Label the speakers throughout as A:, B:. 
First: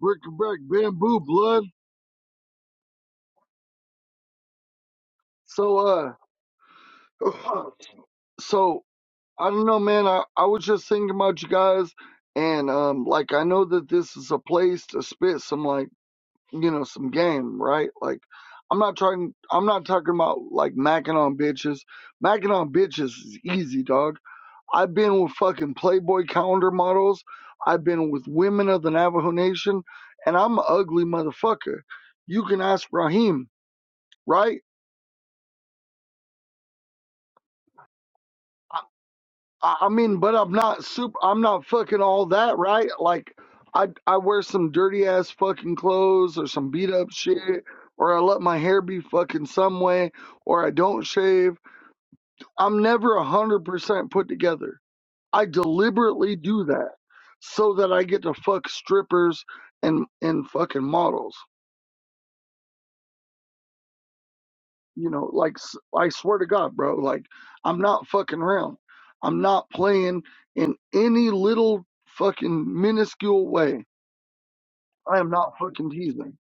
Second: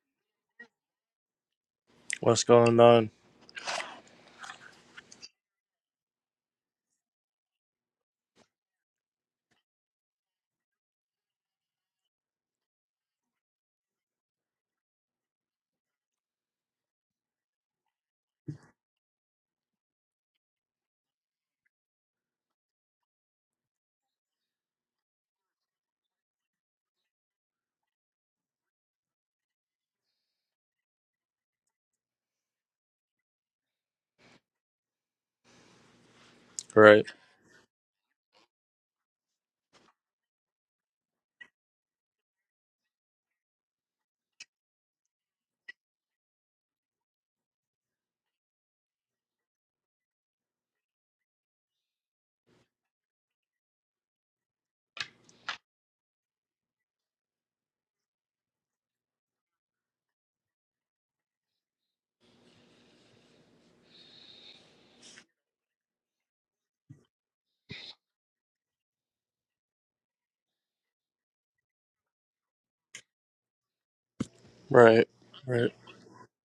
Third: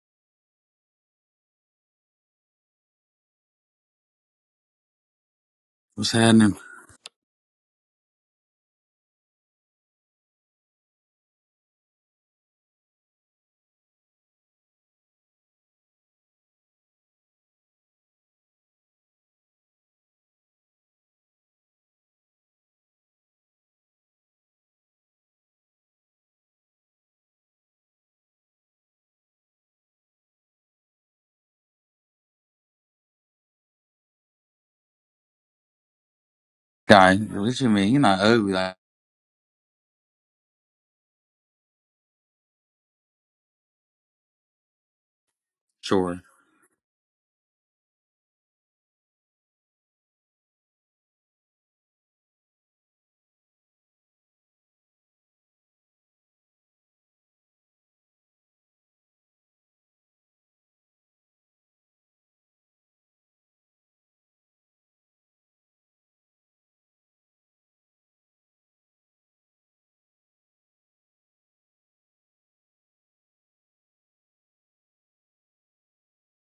A: brick brick bamboo blood.
B: What's going on?
A: So
C: What's
A: uh
C: happening,
A: so I don't know man, I, I was just thinking about you guys and um like I know that this is a place to spit some like you know, some game, right? Like I'm not trying I'm not talking about like macking on bitches. Macking on bitches is easy, dog. I've been with fucking Playboy calendar models, I've been with women of the Navajo Nation, and I'm an ugly motherfucker. You can ask Raheem, right?
B: Right,
C: guy? What you mean? You're not ugly, like
A: I I mean, but I'm not super. I'm not fucking all that, right? Like, I I wear some dirty ass fucking
C: sure.
A: clothes or some beat up shit, or I let my hair be fucking some way, or I don't shave. I'm never a hundred percent put together. I deliberately do that so that I get to fuck strippers and and fucking models. you know like I swear to god bro like i'm not fucking around i'm not playing in any little fucking minuscule way
B: right,
A: i am not
B: right.
A: fucking teasing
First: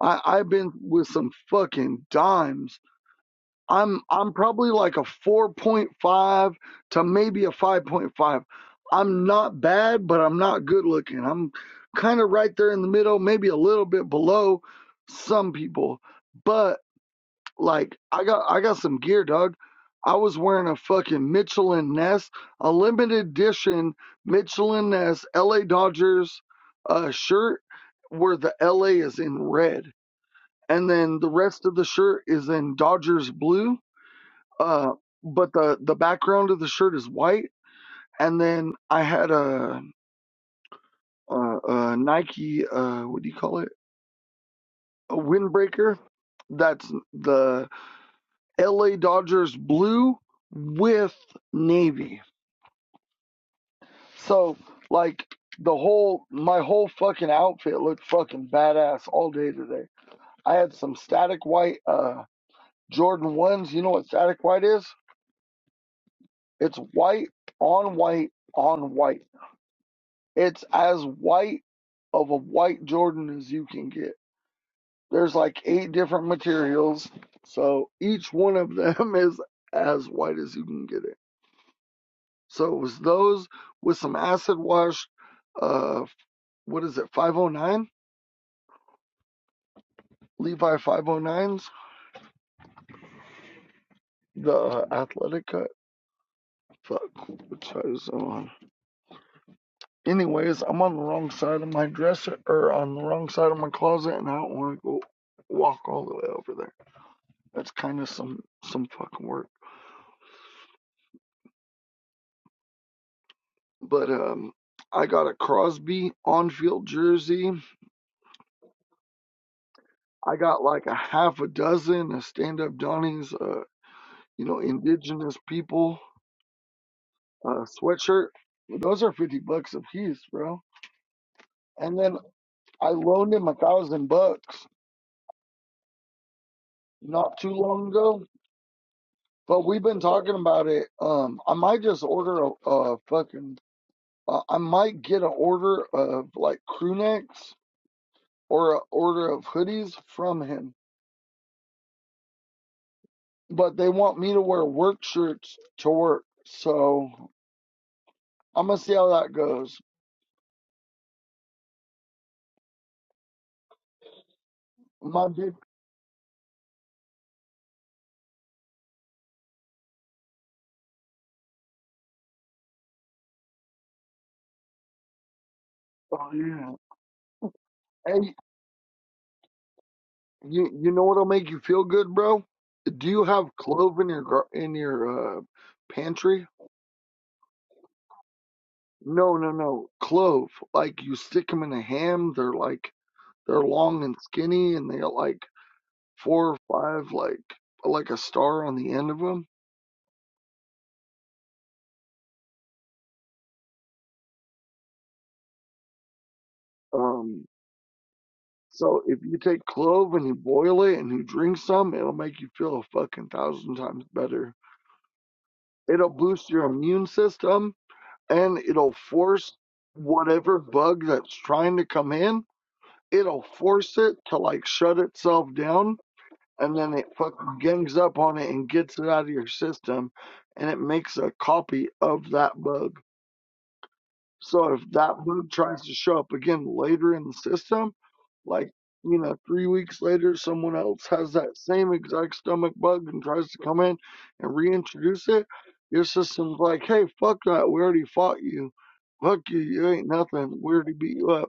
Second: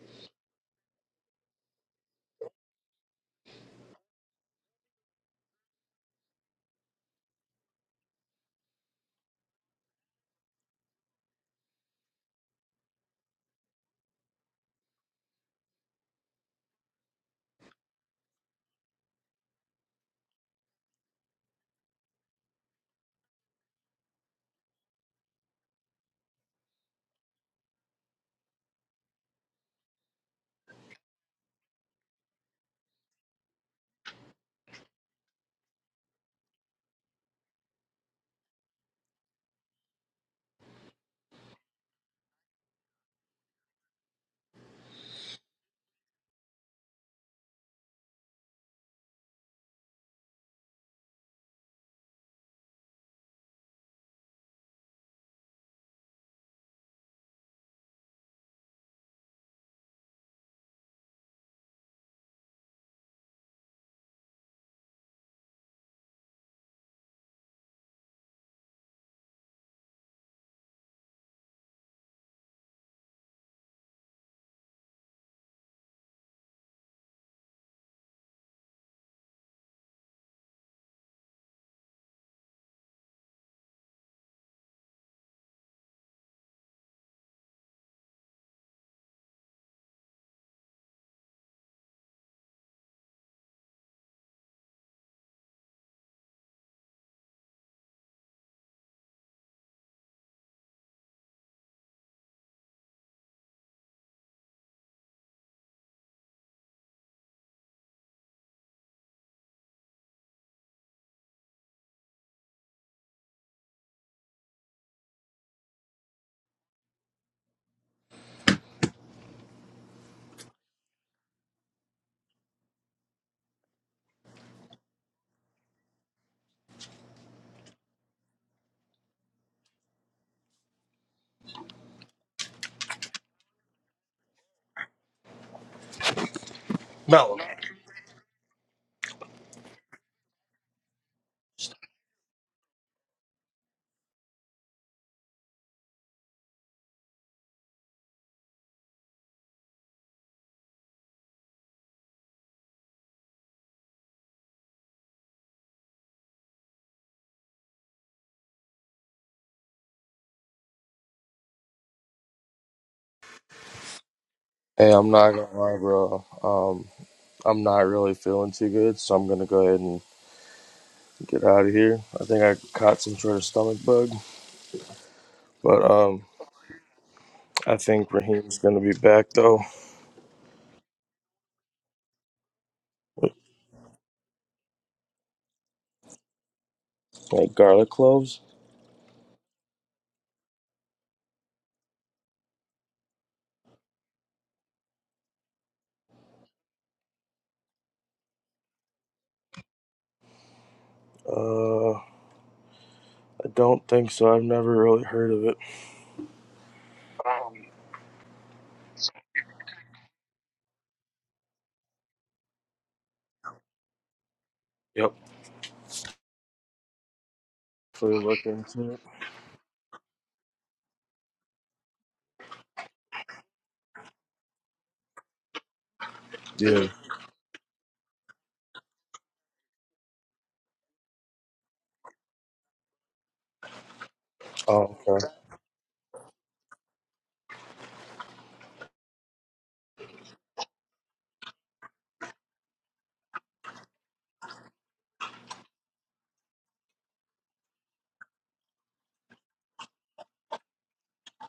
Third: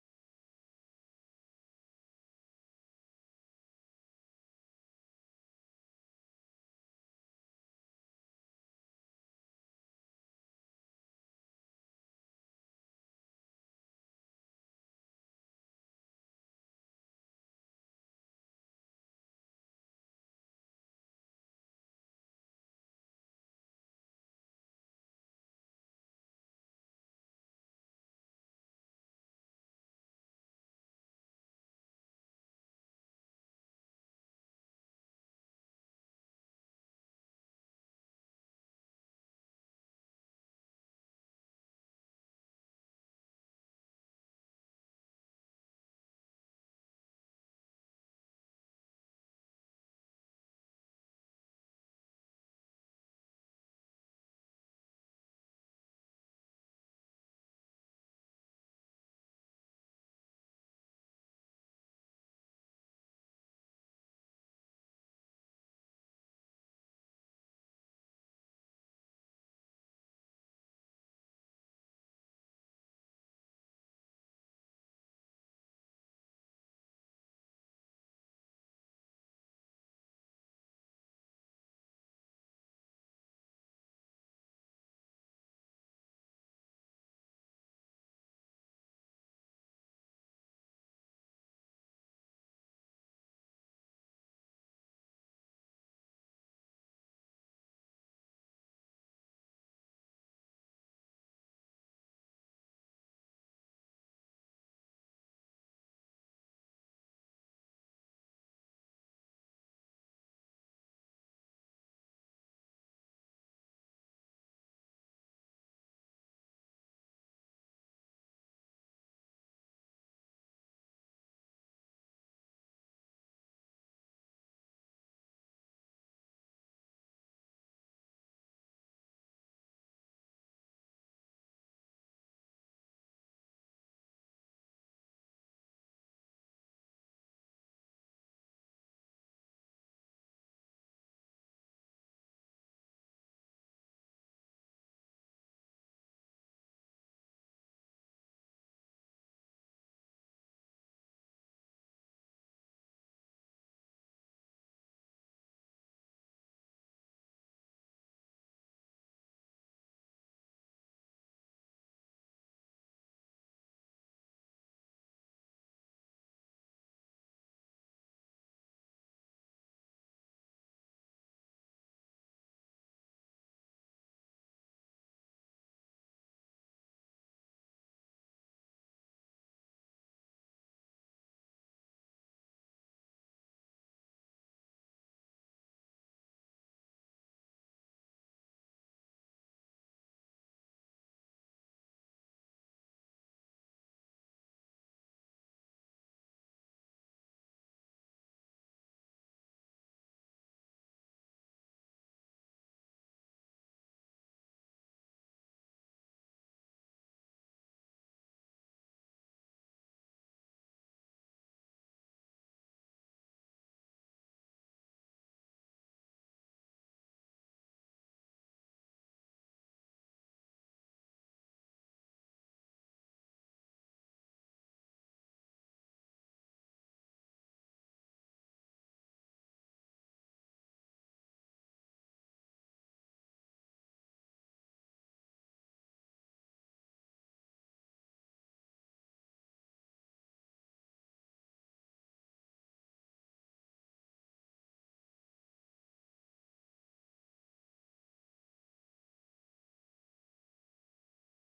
A: i i've been with some fucking dimes i'm i'm probably like a 4.5 to maybe a 5.5 i'm not bad but i'm not good looking i'm kind of right there in the middle maybe a little bit below some people but like I got I got some gear, dog. I was wearing a fucking Michelin Ness, a limited edition Michelin Ness LA Dodgers uh, shirt where the LA is in red, and then the rest of the shirt is in Dodgers blue. Uh, but the the background of the shirt is white, and then I had a a, a Nike uh, what do you call it? A windbreaker. That's the LA Dodgers blue with navy. So like the whole my whole fucking outfit looked fucking badass all day today. I had some static white uh Jordan ones. You know what static white is? It's white on white on white. It's as white of a white Jordan as you can get. There's like eight different materials, so each one of them is as white as you can get it. So it was those with some acid wash, uh, what is it, 509? Levi 509s, the uh, athletic cut. Fuck, which side is it on? Anyways, I'm on the wrong side of my dresser, or on the wrong side of my closet, and I don't want to go walk all the way over there. That's kind of some some fucking work. But um, I got a Crosby on-field jersey. I got like a half a dozen of stand-up Donnies, uh, you know, indigenous people uh, sweatshirt. Those are fifty bucks a piece, bro. And then I loaned him a thousand bucks not
B: Mellow.
A: too long ago. But we've been talking about it. Um, I might just order a, a fucking. Uh, I might get an order of like crew necks or an order of hoodies from him. But they want me to wear work shirts to work, so I'm gonna see how that goes.
B: Hey, I'm
A: My
B: not
A: dude.
B: gonna lie, bro. Um, I'm not really feeling too good, so I'm gonna go ahead and get out of here. I think I caught some sort of stomach bug, but um,
A: Oh yeah.
B: I think
A: Hey.
B: Raheem's gonna be back though.
A: You you know what'll make you feel good, bro? Do you have clove in your gar- in your uh, pantry?
B: Like garlic cloves?
A: No, no, no. Clove. Like you stick them in a ham. They're like they're long and skinny, and they got like four or five like like a star on the end of them.
B: Uh, I don't think so. I've never really heard of it.
A: Um. So if you take clove and you boil it and you drink some, it'll make you feel a fucking thousand times better.
B: Yep.
A: It'll boost your immune system
B: Hopefully look
A: and
B: into
A: it'll
B: it.
A: force whatever bug that's trying to come in it'll force it to like shut itself down and
B: Yeah.
A: then it fucking gangs up on it and gets it out of your system and it makes a copy of that bug. So if
B: Oh,
A: that
B: okay.
A: bug tries to show up again later in the system, like you know, three weeks later, someone else has that same exact stomach bug and tries to come in and reintroduce it. Your system's like, hey, fuck that. We already fought you. Fuck you. You ain't nothing. We already beat you up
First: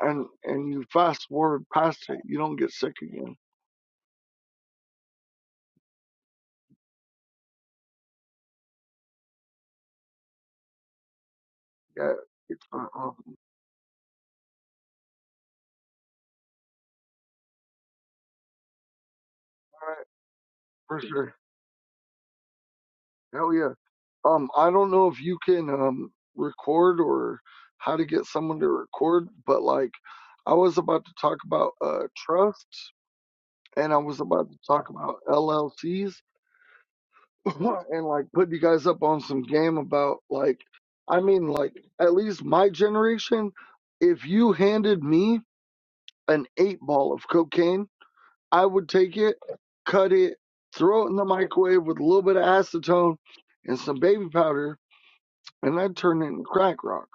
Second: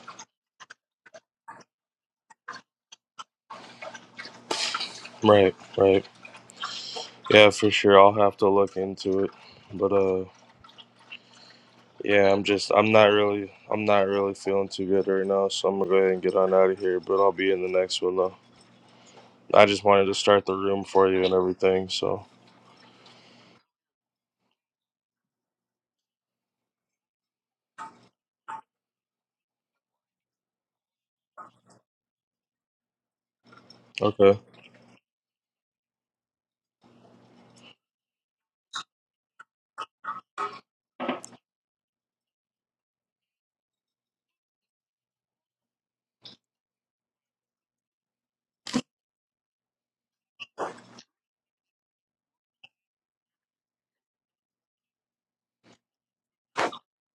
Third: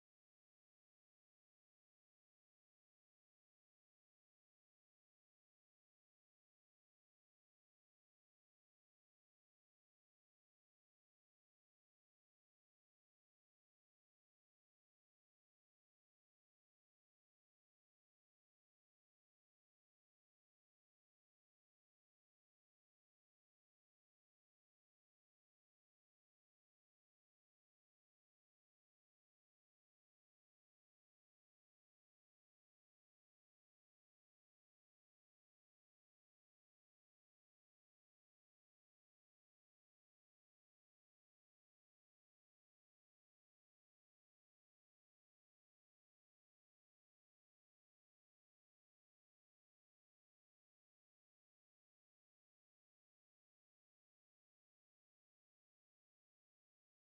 A: and and you fast forward past it, you don't get sick again.
B: Right, right. Yeah, for sure. I'll have to look into it. But uh.
A: Yeah,
B: Yeah, I'm
A: it's
B: just
A: uh,
B: I'm not
A: um,
B: really I'm not really feeling too good right now, so I'm gonna go ahead and get on out of here, but I'll be in the next one though. I just wanted to start the room
A: for
B: for you and
A: sure.
B: everything, so
A: Hell yeah. Um, I don't know if you can um record or how to get someone to record, but like I was about to talk about uh trusts and I was
B: Okay.
A: about to talk about LLCs and like put you guys up on some game about like I mean like at least my generation, if you handed me an eight ball of cocaine I would take it, cut it, throw it in the microwave with a little bit of acetone and some baby powder, and I'd turn it into crack rock.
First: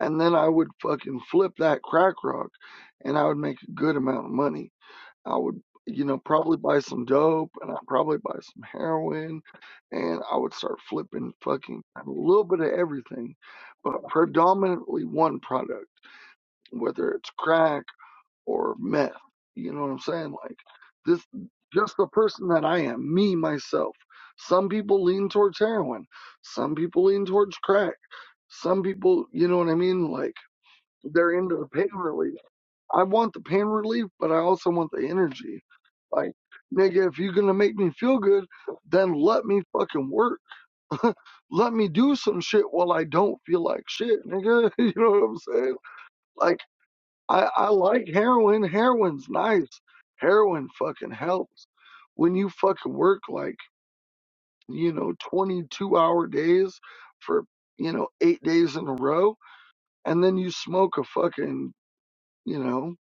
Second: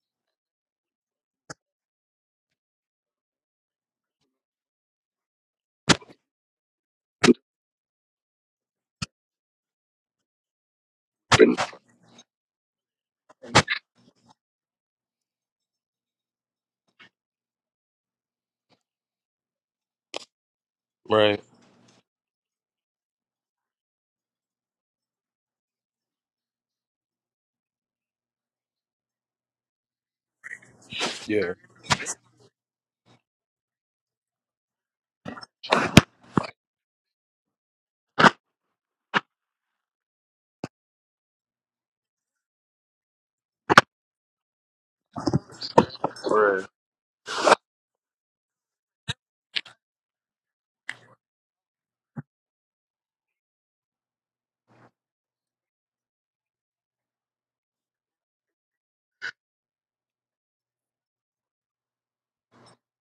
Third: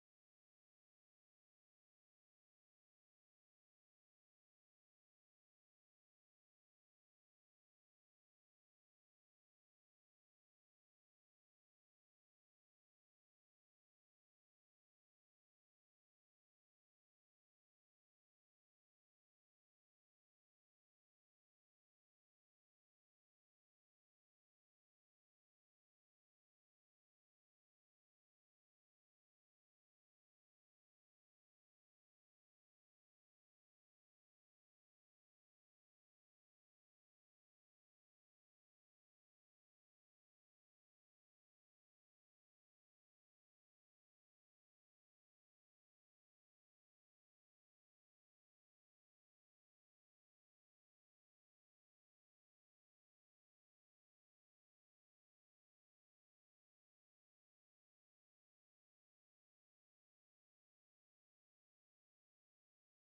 A: And then I would fucking flip that crack rock and I would make a good amount of money. I would, you know, probably buy some dope and I'd probably buy some heroin and I would start flipping fucking a little bit of everything, but predominantly one product, whether it's crack or meth. You know what I'm saying? Like this,
B: Right.
A: just the person that I am, me, myself. Some people lean towards heroin. Some people lean towards crack. Some people, you know what I mean? Like they're
B: Yeah.
A: into the pain relief. I want the pain relief, but I also want the energy. Like, nigga, if you're gonna make me feel good, then let me fucking work. Let me do some shit while I don't feel like shit, nigga. You know what I'm saying? Like,
B: Right.
A: I, I like heroin. Heroin's nice. Heroin fucking helps. When you fucking work like, you know, 22 hour days for, you know, eight days in a row, and then you smoke a fucking, you know,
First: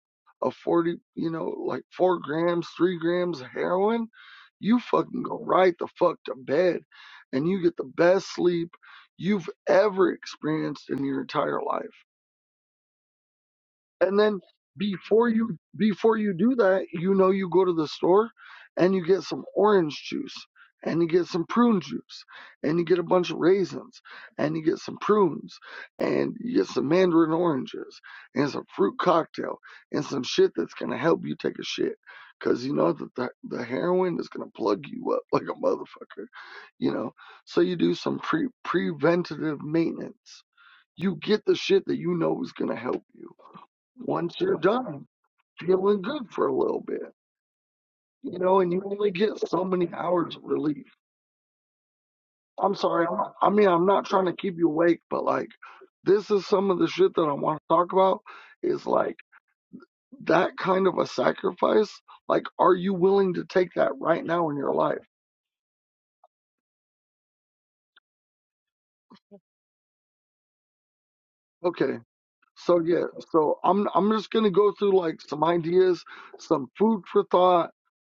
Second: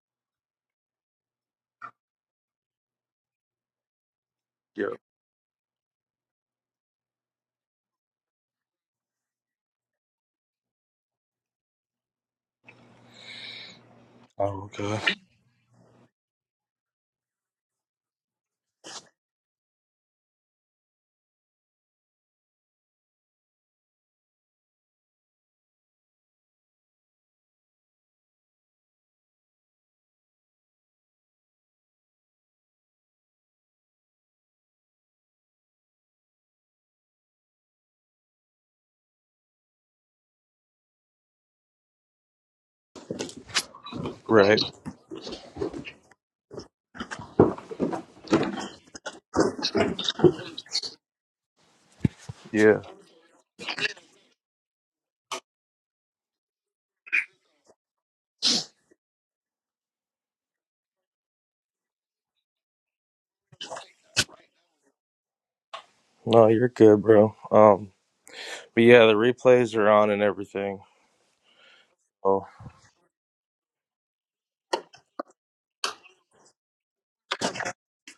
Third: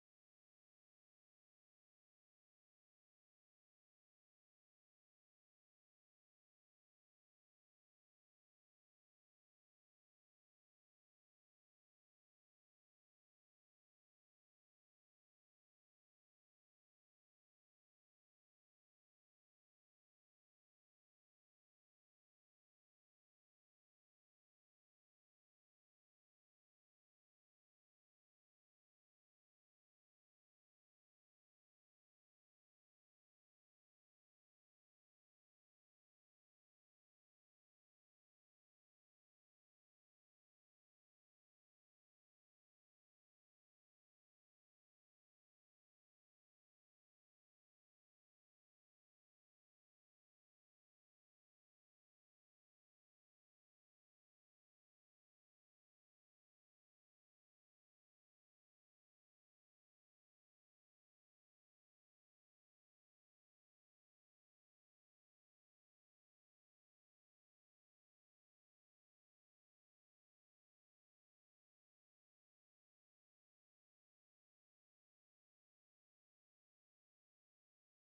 A: a 40, you know, like four grams, three grams of heroin, you
B: Yeah.
A: fucking go right the fuck to bed and you get the best sleep you've ever experienced in your entire life. and then
B: Oh okay.
A: before you before you do that you know you go to the store and you get some orange juice and you get some prune juice and you get a bunch of raisins and you get some prunes and you get some mandarin oranges and some fruit cocktail and some shit that's going to help you take a shit because you know that the, the heroin is going to plug you up like a motherfucker you know so you do some pre preventative maintenance you get the shit that you know is going to help you once you're
B: Right.
A: done feeling good for a little bit, you know, and you only get so many hours of relief. I'm
B: Yeah.
A: sorry. I'm not, I mean, I'm not trying to keep you awake, but like, this is some of the shit that I want to talk about is like that kind of a sacrifice. Like, are you willing to take that right now in your life?
B: No, you're good, bro. Um but yeah, the replays are on and everything.
A: Okay.
B: Oh.
A: So yeah, so I'm I'm just gonna go through like some ideas, some food for thought,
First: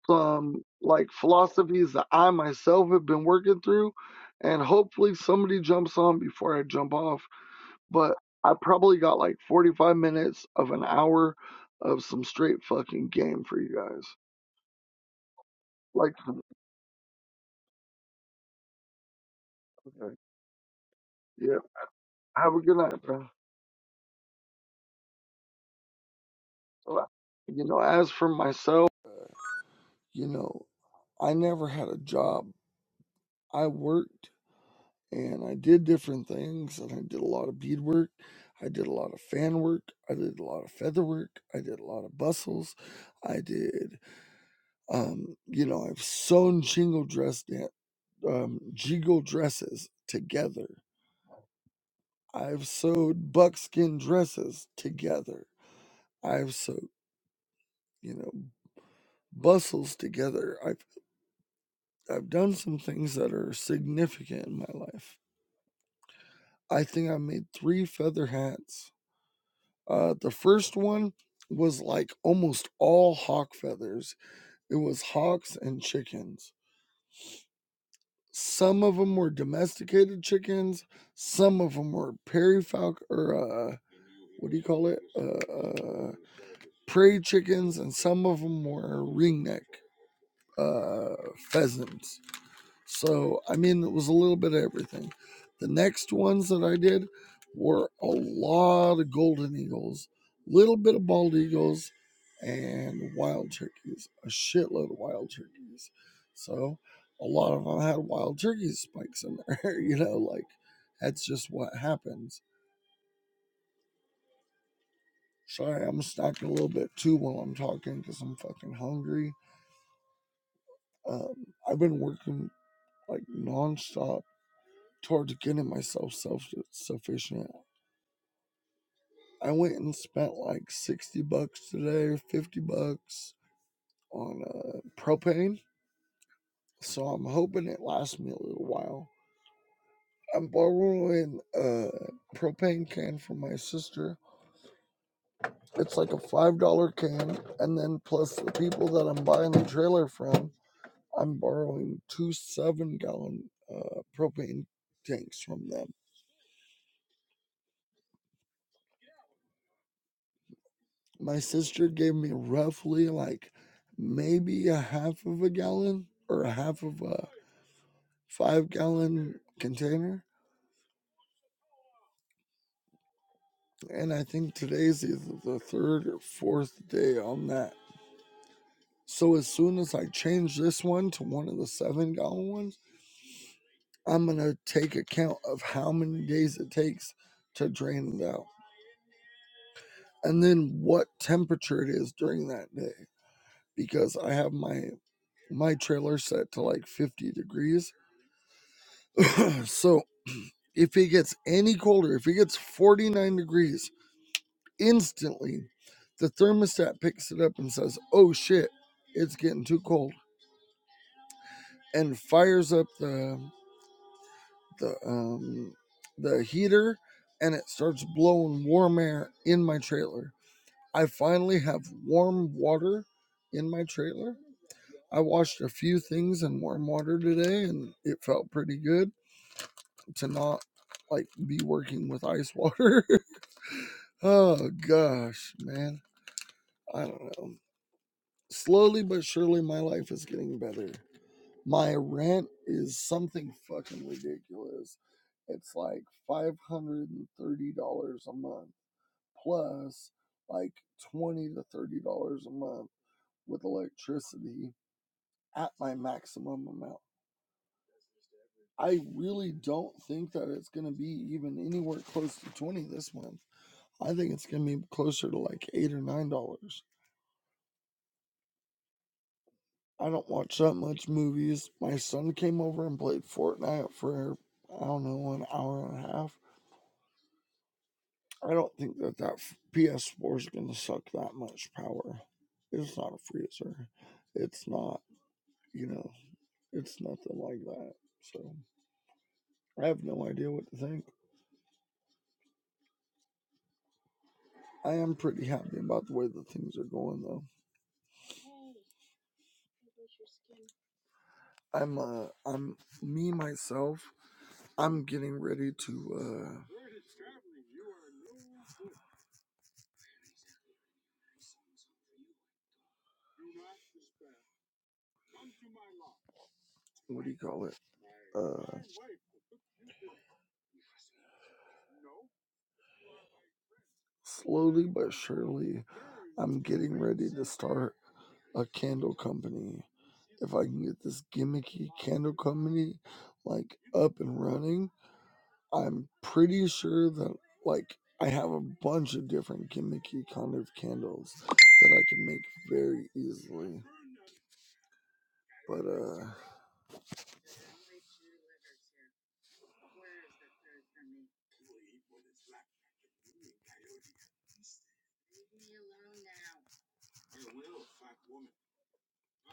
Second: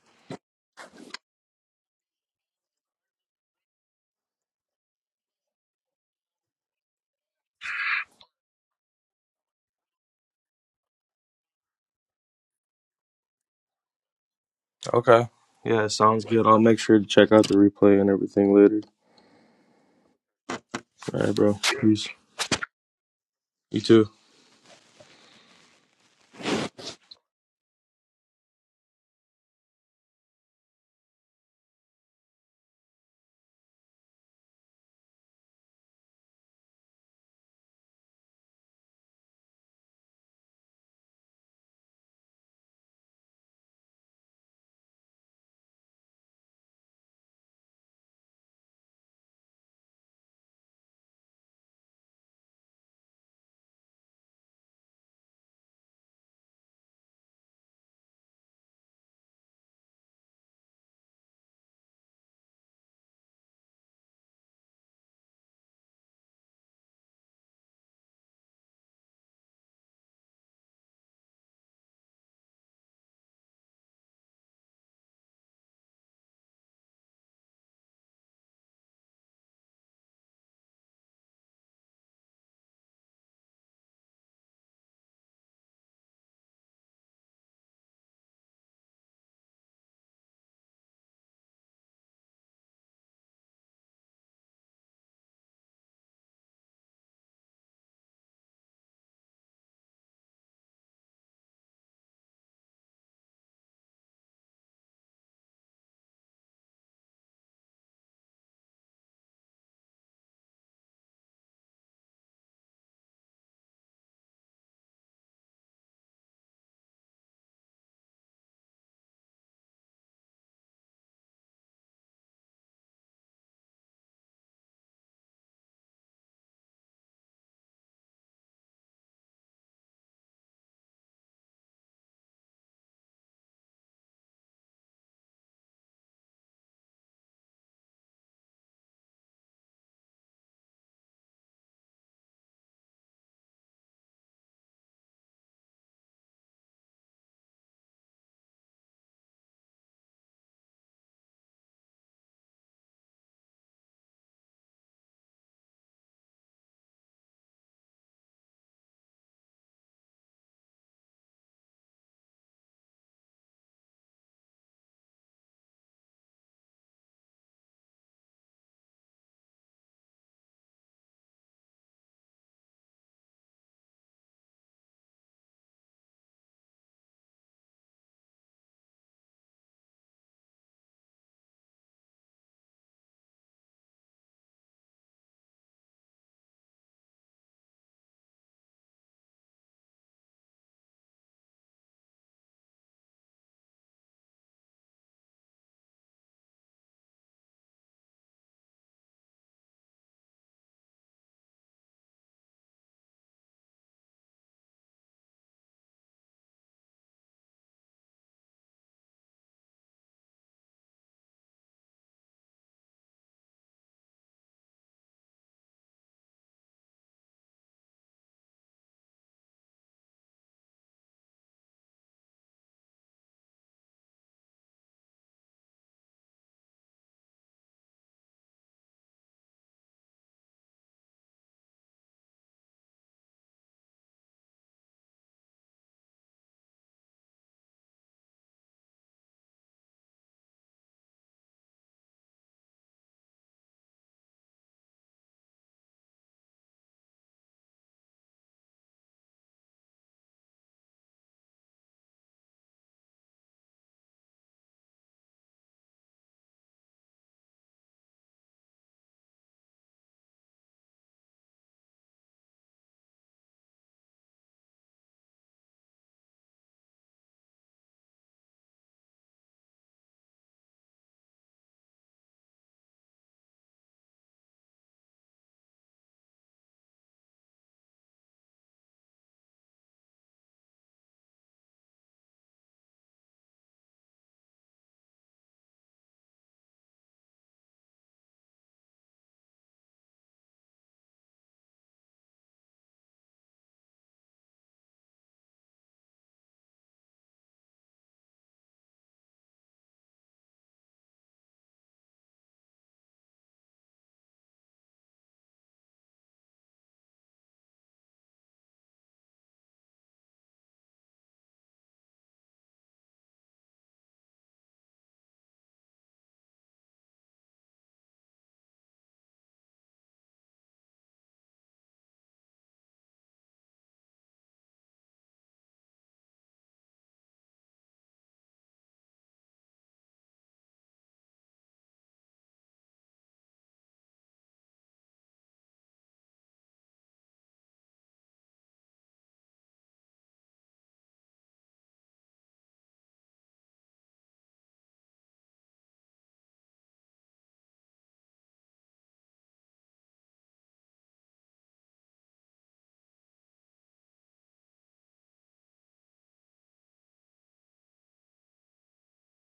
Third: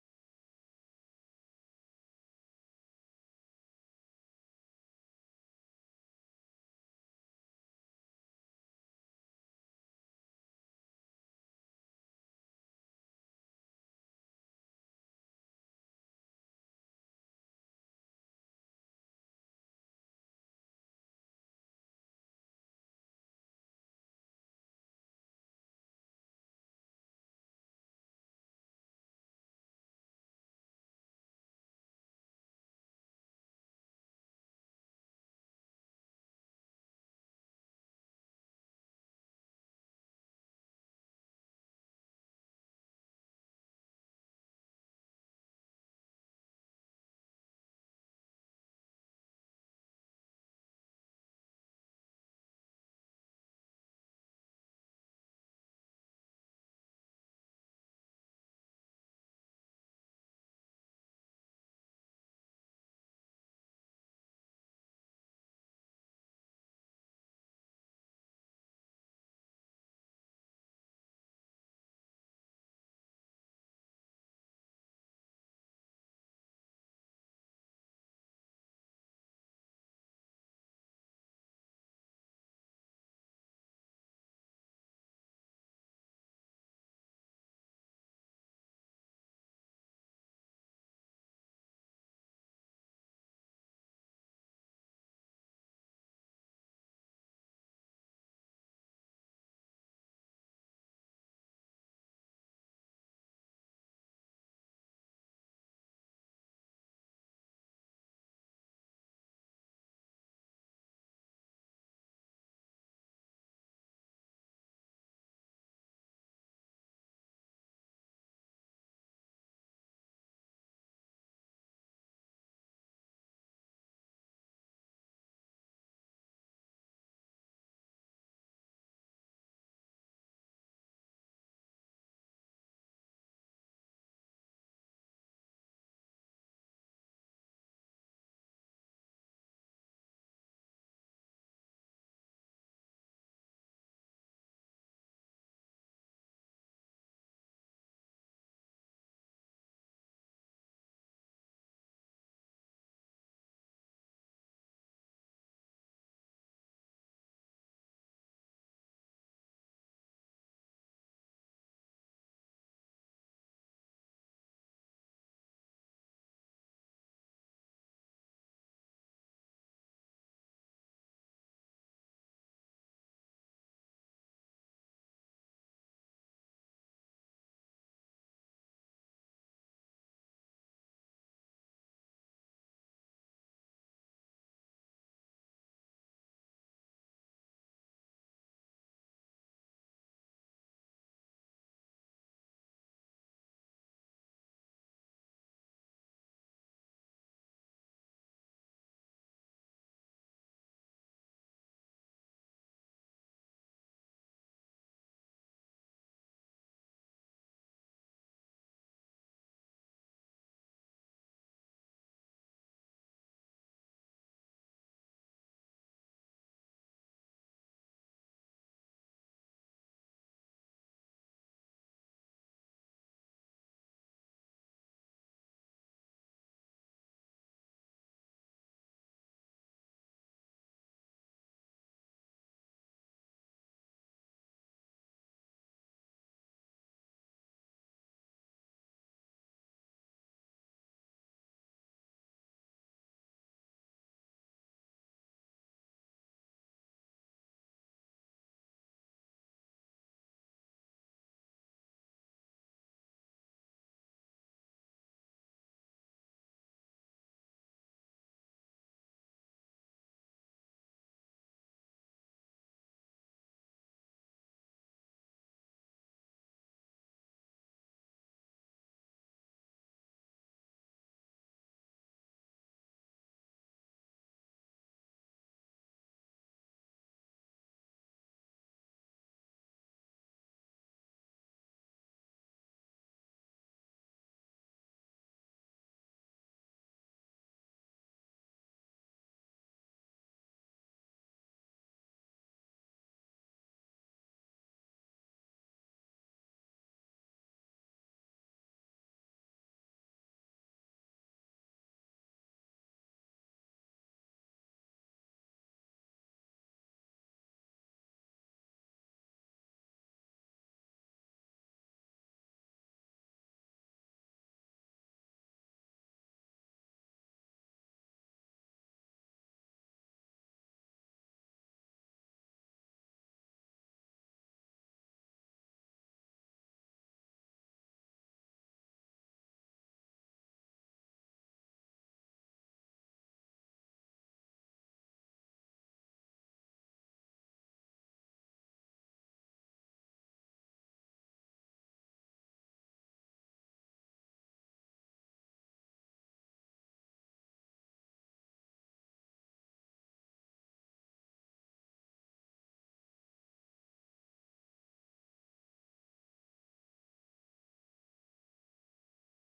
A: some like philosophies that I myself have been working through, and hopefully somebody jumps on before I jump off. But I probably got like 45 minutes of an hour of some straight fucking game for you guys.
B: Okay. Yeah,
A: Like,
B: sounds good. I'll make sure to check out the replay and everything later.
A: okay,
B: All right,
A: yeah.
B: bro. Peace.
A: Have a good night, bro.
B: You too.
A: Bye. You know, as for myself, you know, I never had a job. I worked. and I did different things and I did a lot of bead work. I did a lot of fan work. I did a lot of feather work. I did a lot of bustles. I did, um, you know, I've sewn jingle dress, da- um, jingle dresses together. I've sewed buckskin dresses together. I've sewed, you know, bustles together. I've, I've done some things that are significant in my life. I think I made three feather hats Uh, the first one was like almost all hawk feathers. It was hawks and chickens. Some of them were domesticated chickens. Some of them were prairie falcon or uh, what do you call it? Uh, uh, prairie chickens, and some of them were ringneck uh, pheasants. So, I mean, it was a little bit of everything. The next ones that I did were a lot of golden eagles, little bit of bald eagles, and wild turkeys, a shitload of wild turkeys. So, a lot of them had wild turkey spikes in there, you know, like that's just what happens. Sorry, I'm snacking a little bit too while I'm talking because I'm fucking hungry. Um, I've been working like nonstop towards getting myself self sufficient I went and spent like 60 bucks today or 50 bucks on uh, propane. So I'm hoping it lasts me a little while. I'm borrowing a propane can from my sister. It's like a $5 can. And then plus the people that I'm buying the trailer from, I'm borrowing two seven gallon uh, propane tanks from them. My sister gave me roughly like maybe a half of a gallon or a half of a five gallon container. And I think today's either the third or fourth day on that. So as soon as I change this one to one of the seven gallon ones, I'm gonna take account of how many days it takes to drain it out. And then what temperature it is during that day. Because I have my my trailer set to like 50 degrees. So if it gets any colder, if it gets 49 degrees Instantly, the thermostat picks it up and says, "Oh shit, it's getting too cold," and fires up the the um, the heater, and it starts blowing warm air in my trailer. I finally have warm water in my trailer. I washed a few things in warm water today, and it felt pretty good to not like be working with ice water. oh gosh, man, I don't know. slowly but surely my life is getting better. My rent is something fucking ridiculous. It's like five hundred and thirty dollars a month plus like twenty to thirty dollars a month with electricity at my maximum amount. I really don't think that it's gonna be even anywhere close to twenty this month. I think it's gonna be closer to like eight or nine dollars. I don't watch that much movies. My son came over and played Fortnite for I don't know an hour and a half. I don't think that that f- PS4 is going to suck that much power. It's not a freezer. It's not, you know, it's nothing like that. So I have no idea what to think. I am pretty happy about the way that things are going though. I'm uh I'm me myself. I'm getting ready to uh what do you call it? Uh slowly but surely I'm getting ready to start a candle company. If I can get this gimmicky candle company like up and running, I'm pretty sure that like I have a bunch of different gimmicky kind of candles that I can make very easily. But uh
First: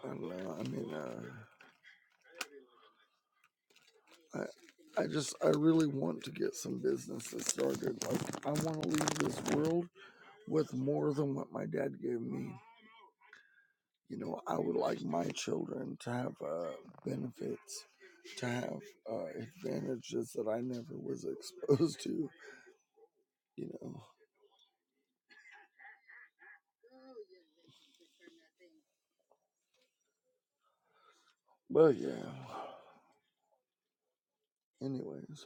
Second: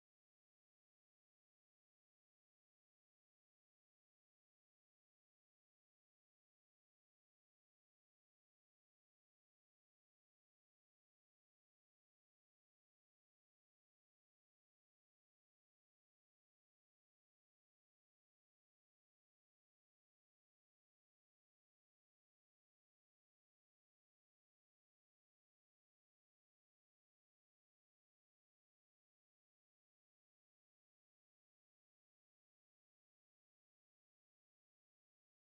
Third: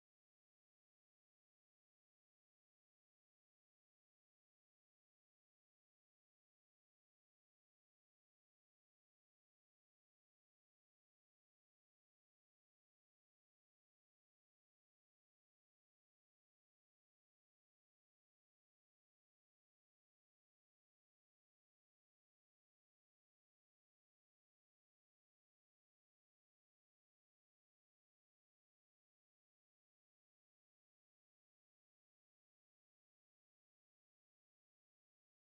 A: I don't know, I mean uh I I just I really want to get some businesses started. Like I wanna leave this world with more than what my dad gave me. you know, I would like my children to have uh, benefits, to have uh, advantages that I never was exposed to, you know. But yeah, anyways,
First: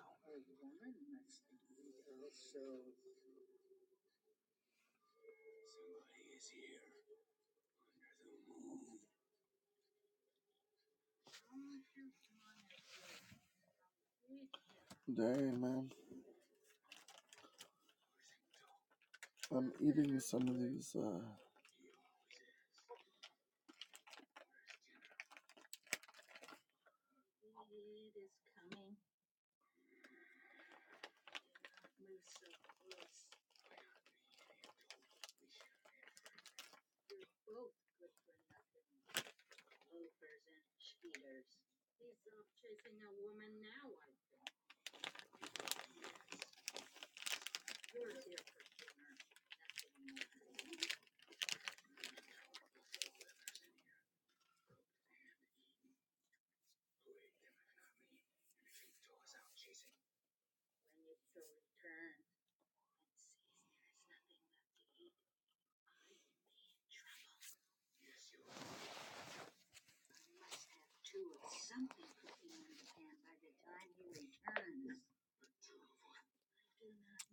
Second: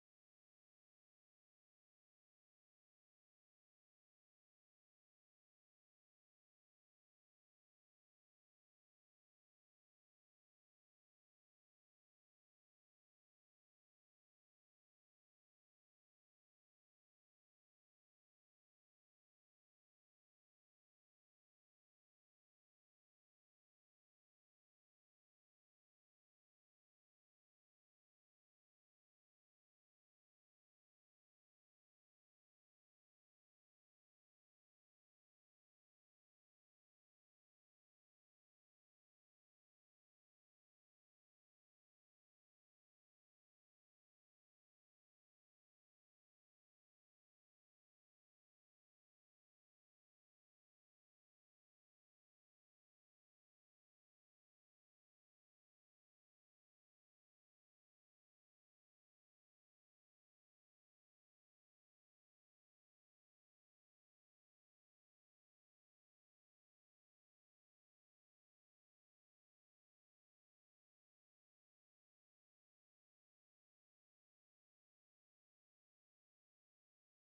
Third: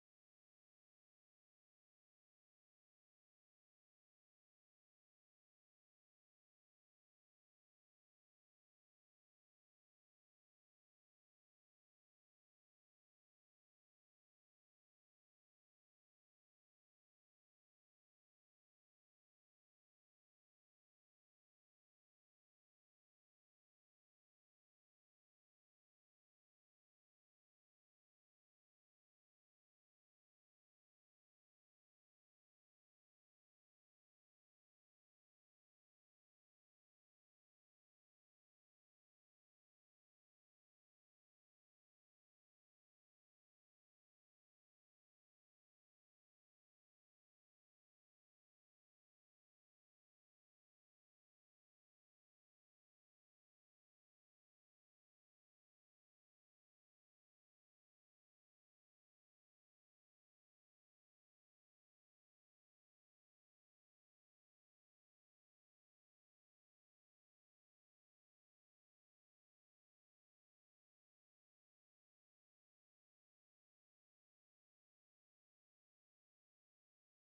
A: dang man, I'm eating some of these. Uh,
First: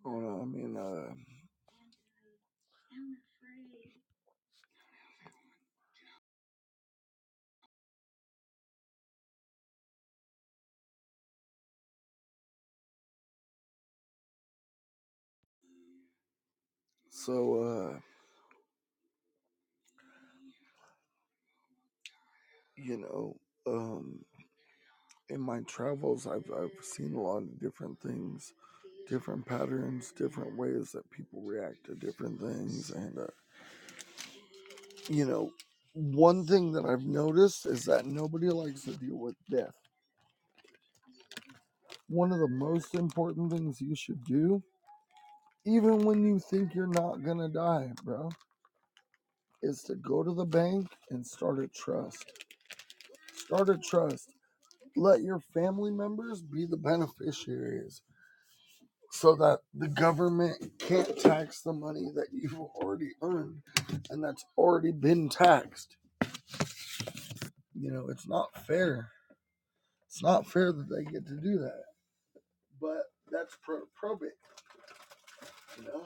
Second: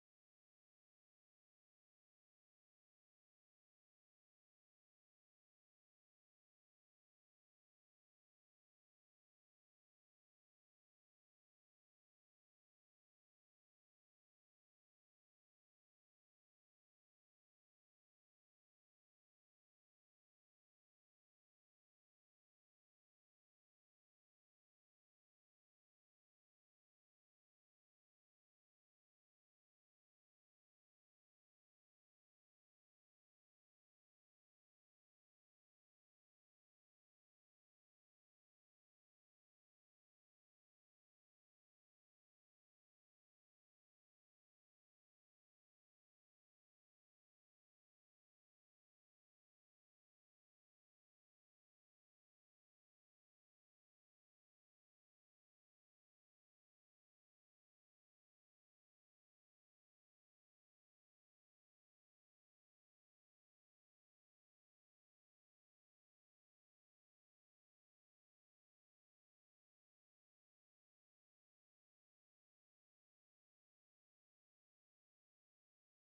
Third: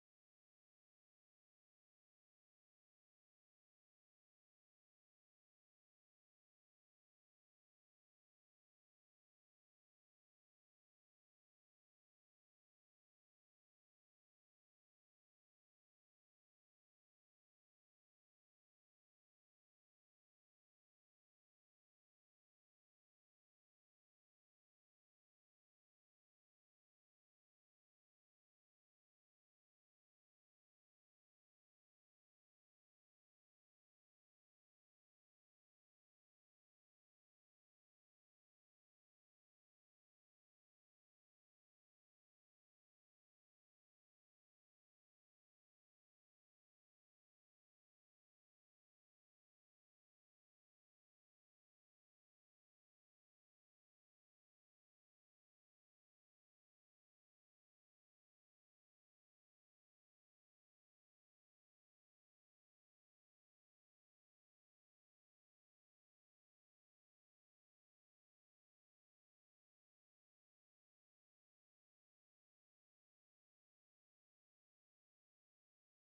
A: oh no, I mean, uh, so uh, you know, um, in my travels, I've I've seen a lot of different things, different patterns, different ways that people react to different things, and uh, you know, one thing that I've noticed is that nobody likes to deal with death. One of the most important things you should do, even when you think you're not gonna die, bro, is to go to the bank and start a trust. Start a trust. Let your family members be the beneficiaries so that the government can't tax the money that you've already earned and that's already been taxed. You know, it's not fair. It's not fair that they get to do that but that's pro- probate, you know.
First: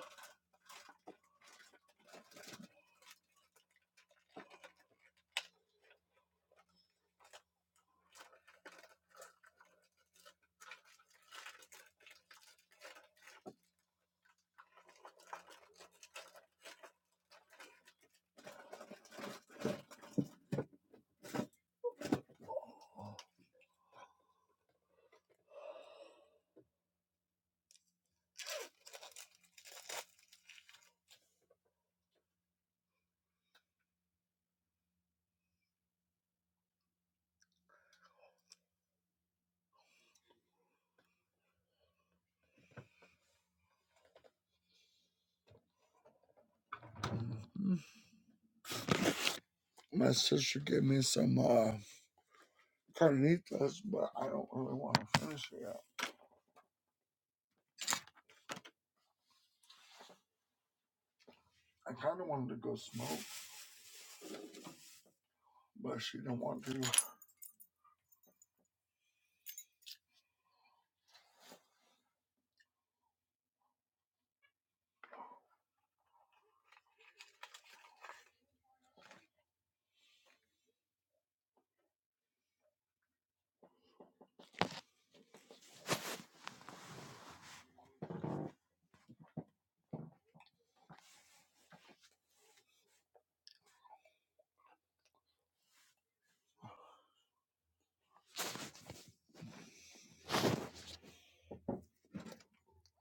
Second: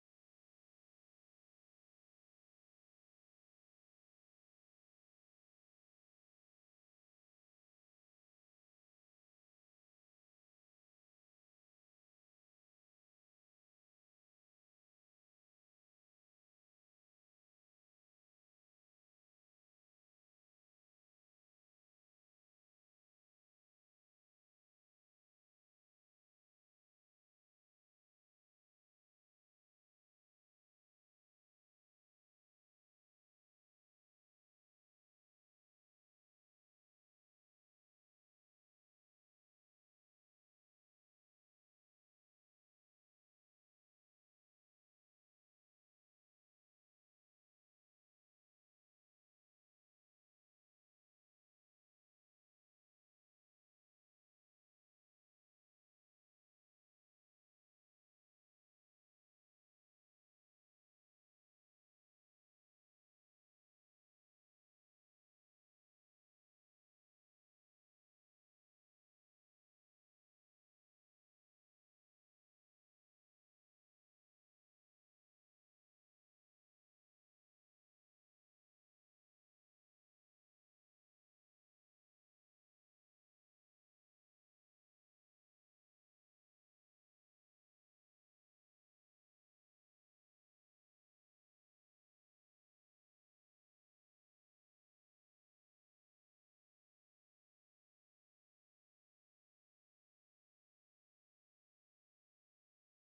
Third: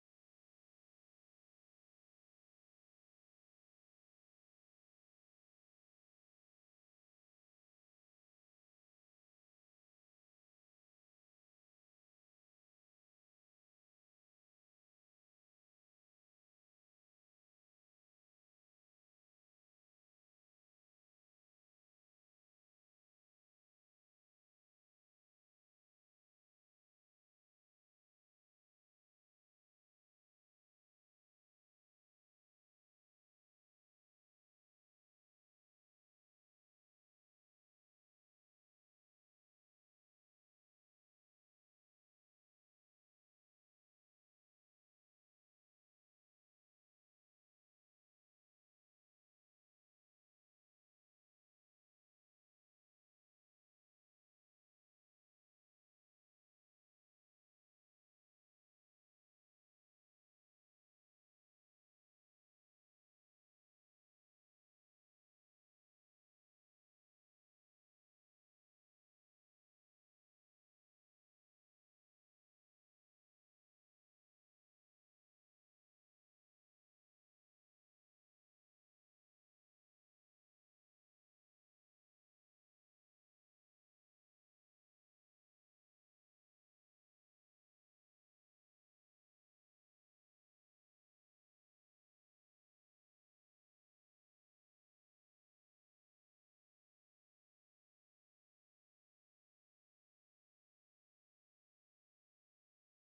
A: My sister gave me some uh, carnitas, but I don't really want to finish it yet. I kind of wanted to go smoke, but she didn't want to.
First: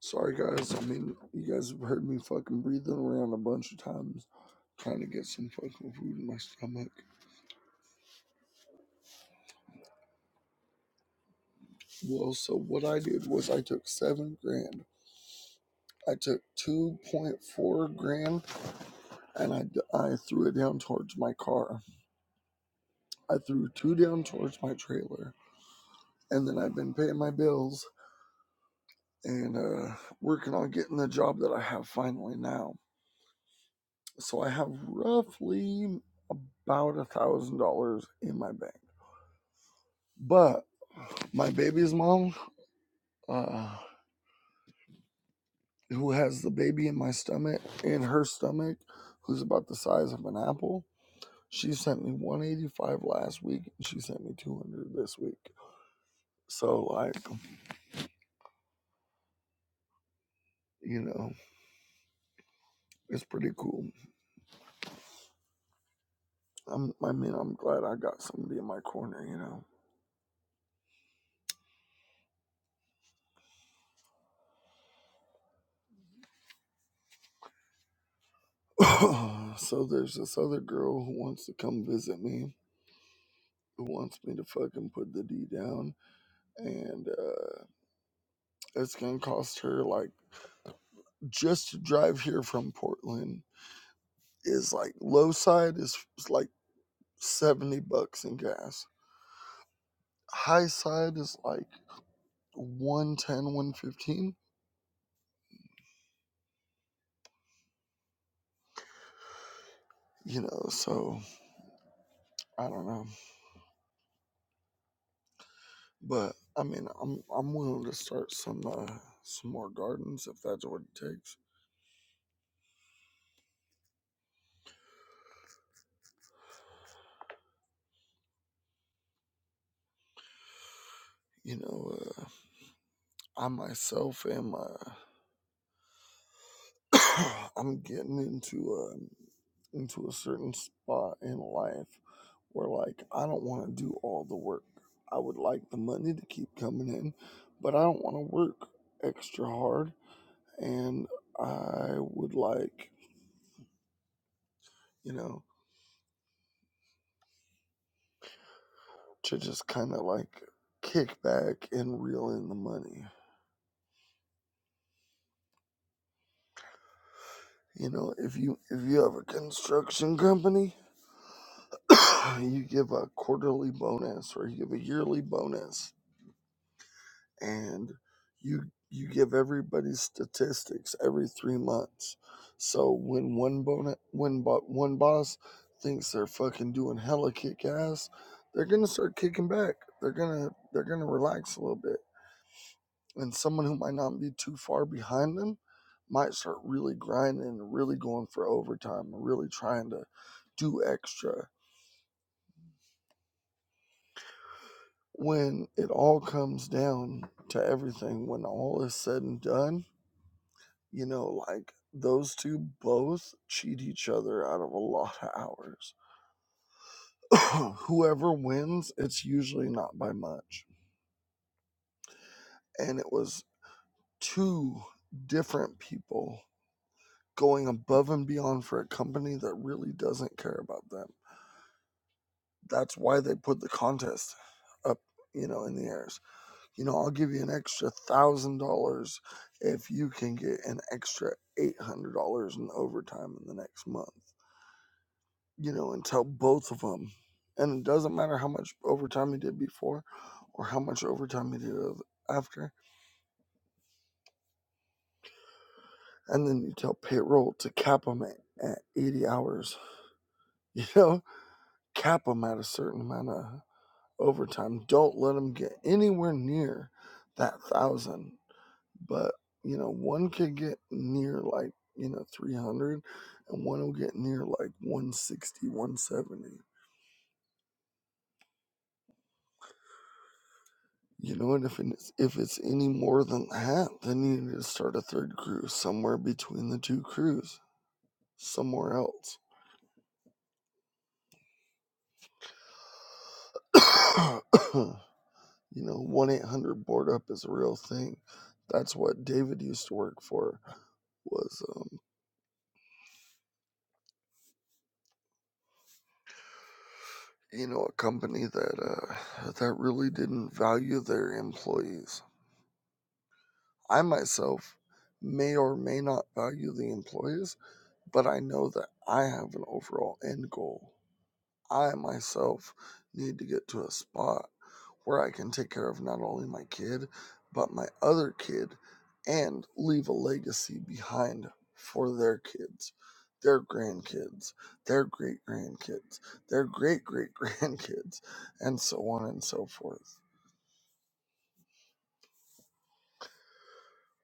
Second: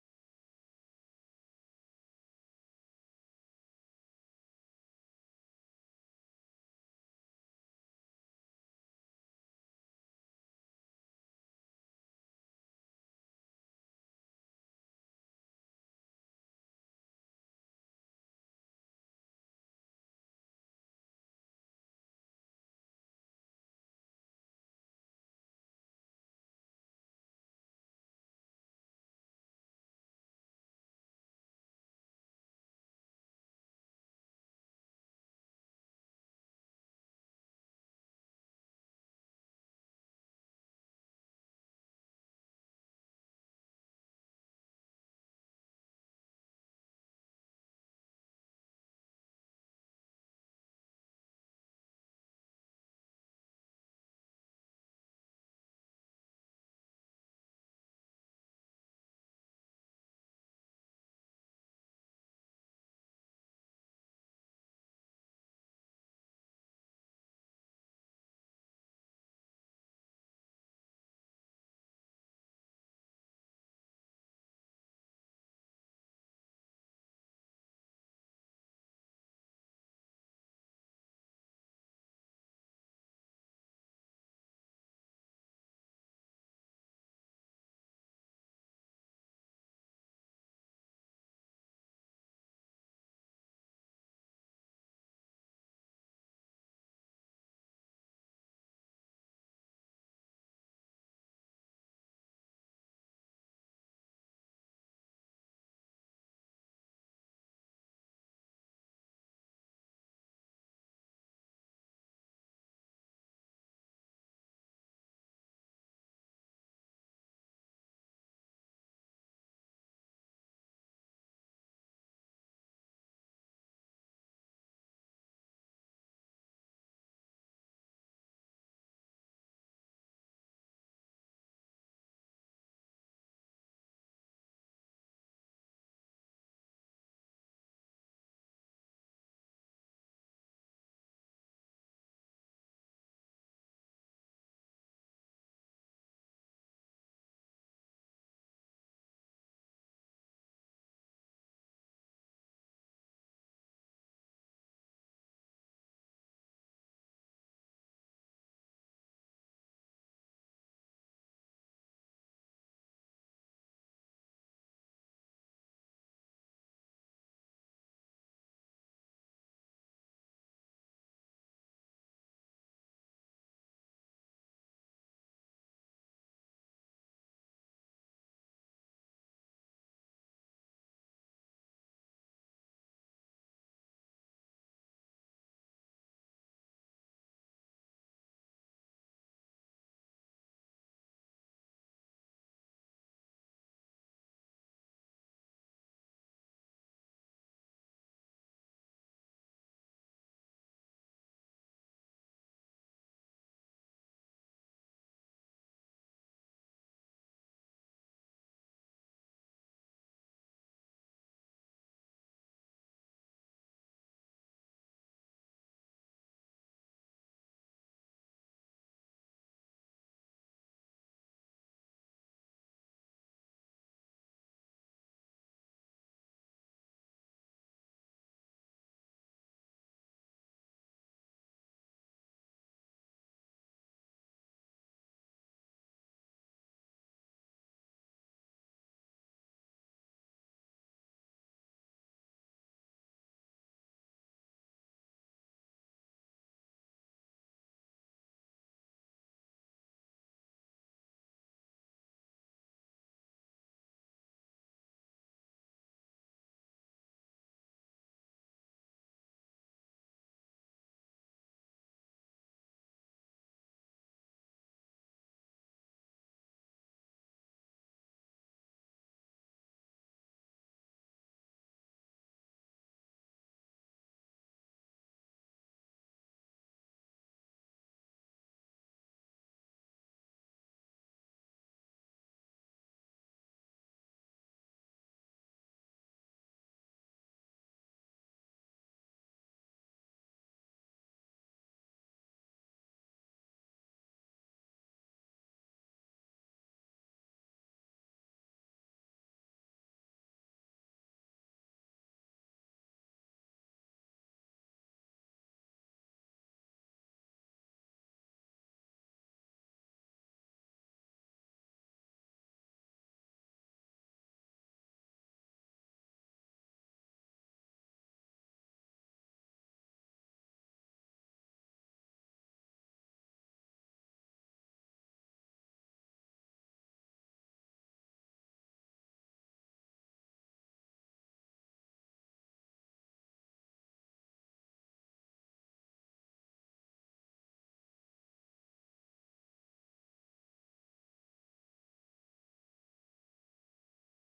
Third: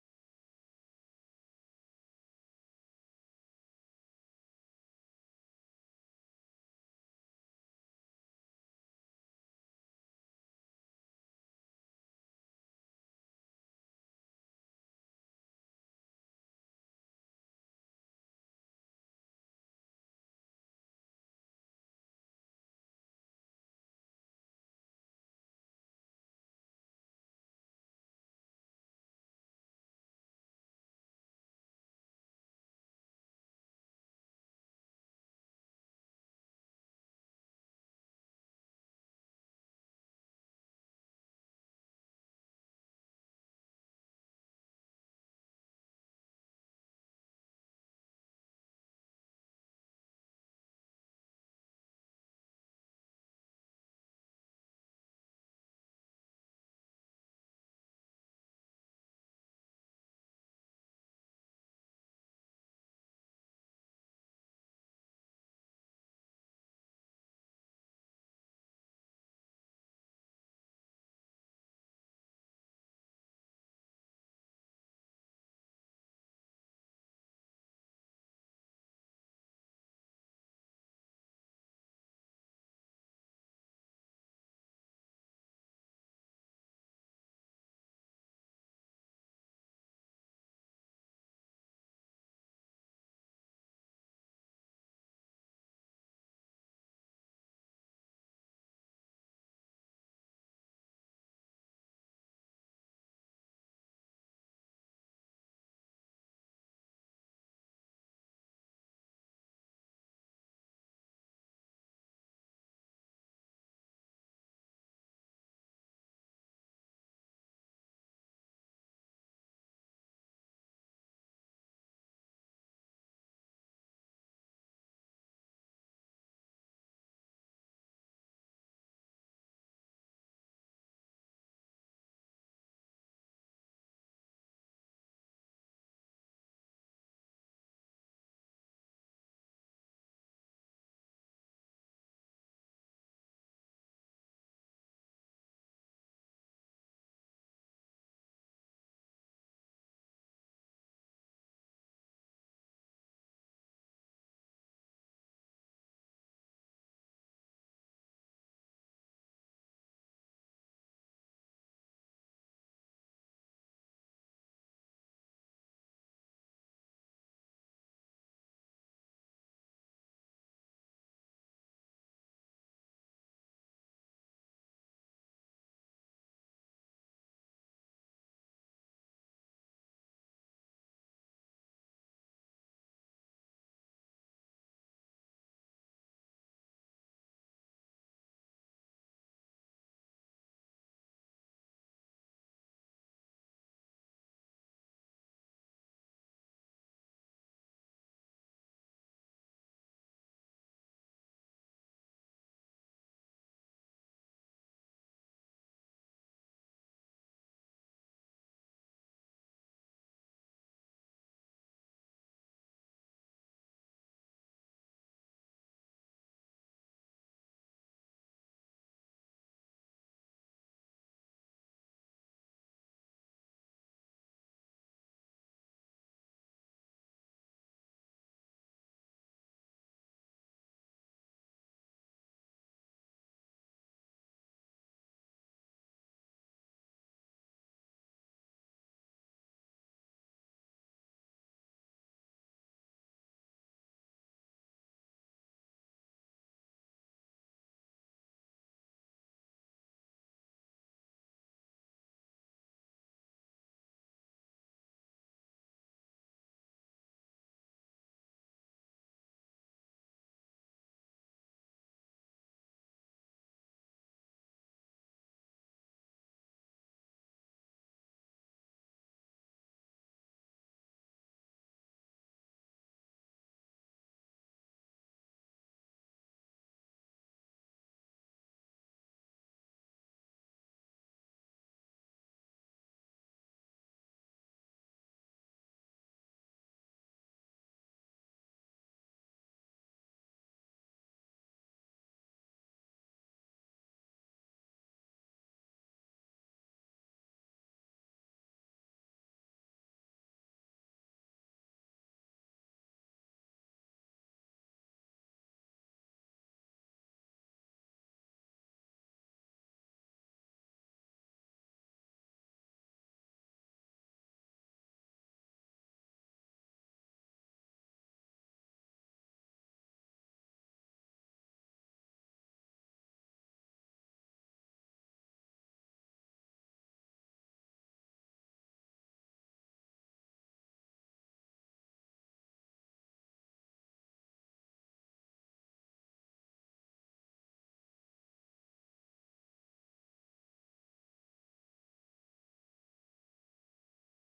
A: Sorry, guys. I mean, you guys have heard me fucking breathing around a bunch of times trying to get some fucking food in my stomach. Well, so what I did was I took seven grand. I took 2.4 grand and I, I threw it down towards my car. I threw two down towards my trailer and then I've been paying my bills and uh, working on getting the job that I have finally now. So I have roughly about a thousand dollars in my bank. But my baby's mom, uh, who has the baby in my stomach, in her stomach, who's about the size of an apple, she sent me 185 last week and she sent me 200 this week. So like, you know, it's pretty cool. I'm, I mean, I'm glad I got somebody in my corner, you know. so there's this other girl who wants to come visit me, who wants me to fucking put the D down, and uh, it's gonna cost her like just to drive here from Portland is like low side is, is like seventy bucks in gas, high side is like one ten, one fifteen. You know, so I don't know, but I mean, I'm I'm willing to start some uh, some more gardens if that's what it takes. You know, Uh, I myself am uh, I'm getting into a into a certain spot in life where like I don't want to do all the work. I would like the money to keep coming in, but I don't want to work extra hard and I would like, you know, to just kind of like kick back and reel in the money. You know, if you if you have a construction company, you give a quarterly bonus or you give a yearly bonus and you you give everybody statistics every three months. So when one bonus, when bo- one boss thinks they're fucking doing hella kick ass, they're gonna start kicking back. They're gonna they're gonna relax a little bit, and someone who might not be too far behind them might start really grinding, and really going for overtime, and really trying to do extra. When it all comes down to everything, when all is said and done, You know, like those two both cheat each other out of a lot of hours. Whoever wins, it's usually not by much. And it was two different people going above and beyond for a company that really doesn't care about them. That's why they put the contest up, you know, in the airs. You know, I'll give you an extra thousand dollars if you can get an extra eight hundred dollars in overtime in the next month. you know, and tell both of them. And it doesn't matter how much overtime you did before or how much overtime you did after. And then you tell payroll to cap them at, at 80 hours, you know, cap them at a certain amount of overtime. Don't let them get anywhere near that thousand. But, you know, one could get near like, you know, three hundred, and one will get near like one sixty, one seventy. You know, and if it's, if it's any more than that, then you need to start a third cruise somewhere between the two crews, somewhere else. you know, 1 800 board up is a real thing. That's what David used to work for, was, um, you know, a company that, uh, that really didn't value their employees. I myself may or may not value the employees, but I know that I have an overall end goal I myself need to get to a spot where I can take care of not only my kid, but my other kid and leave a legacy behind for their kids, their grandkids, their great grandkids, their great great grandkids, and so on and so forth.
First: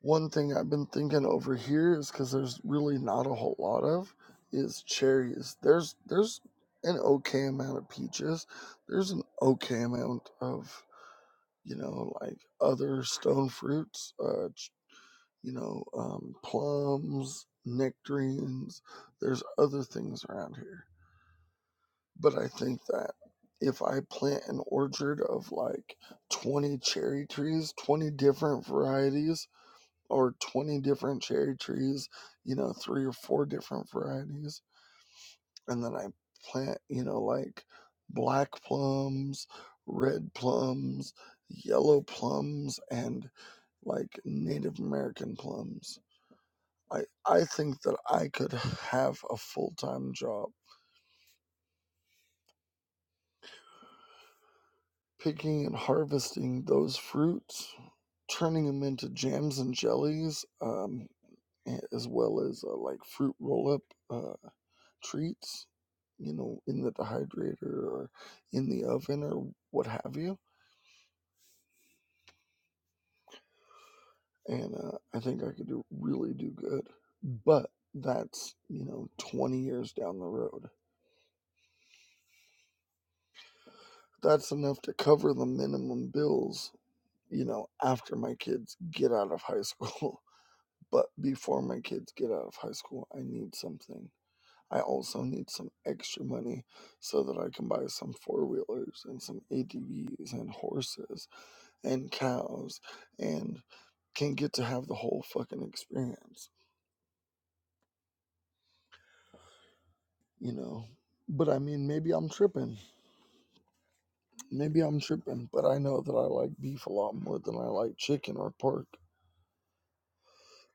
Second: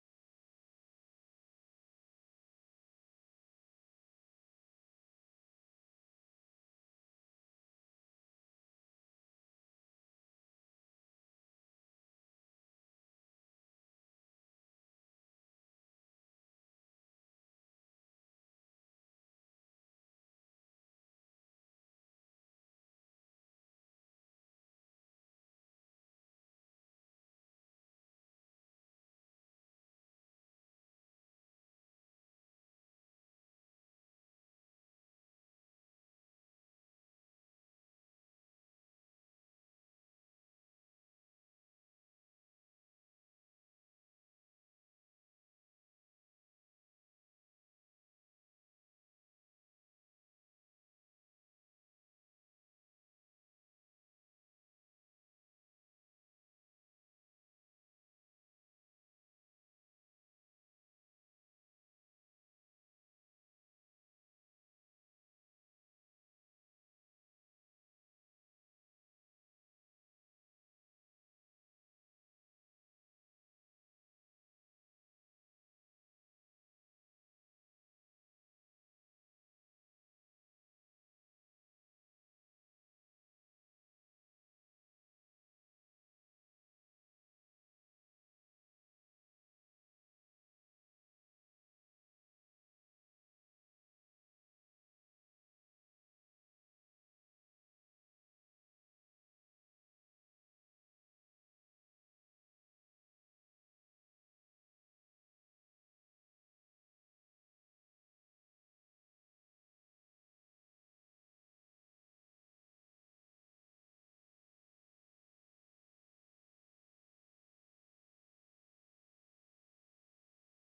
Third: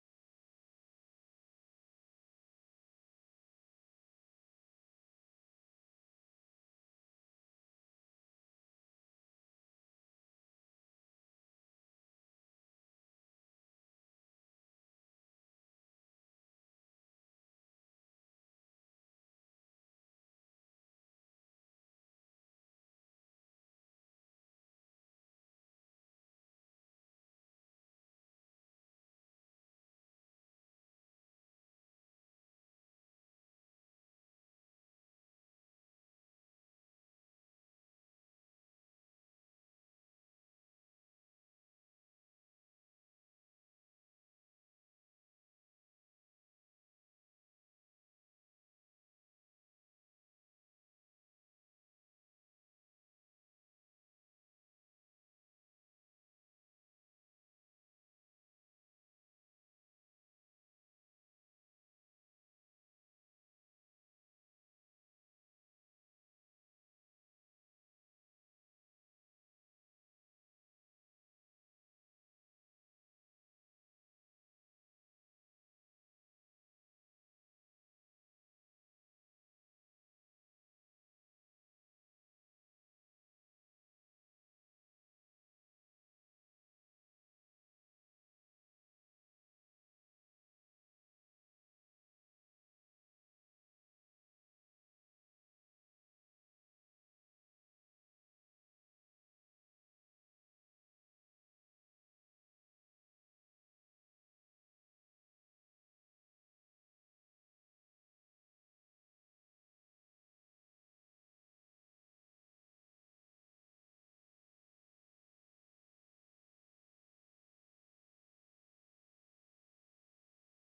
A: One thing I've been thinking over here is because there's really not a whole lot of is cherries. There's there's an okay amount of peaches. There's an okay amount of you know, like other stone fruits, uh, ch- you know, um, plums, nectarines. There's other things around here. But I think that if I plant an orchard of like 20 cherry trees, 20 different varieties, or 20 different cherry trees, you know, three or four different varieties, and then I plant, you know, like black plums, red plums, yellow plums, and like Native American plums. I, I think that I could have a full time job picking and harvesting those fruits, turning them into jams and jellies, um, as well as uh, like fruit roll up uh, treats, you know, in the dehydrator or in the oven or what have you. And uh, I think I could do, really do good. But that's, you know, 20 years down the road that's enough to cover the minimum bills, you know, after my kids get out of high school. But before my kids get out of high school, I need something. I also need some extra money so that I can buy some four wheelers and some ATVs and horses and cows and can get to have the whole fucking experience, you know. But I mean, maybe I'm tripping. Maybe I'm tripping, but I know that I like beef a lot more than I like chicken or pork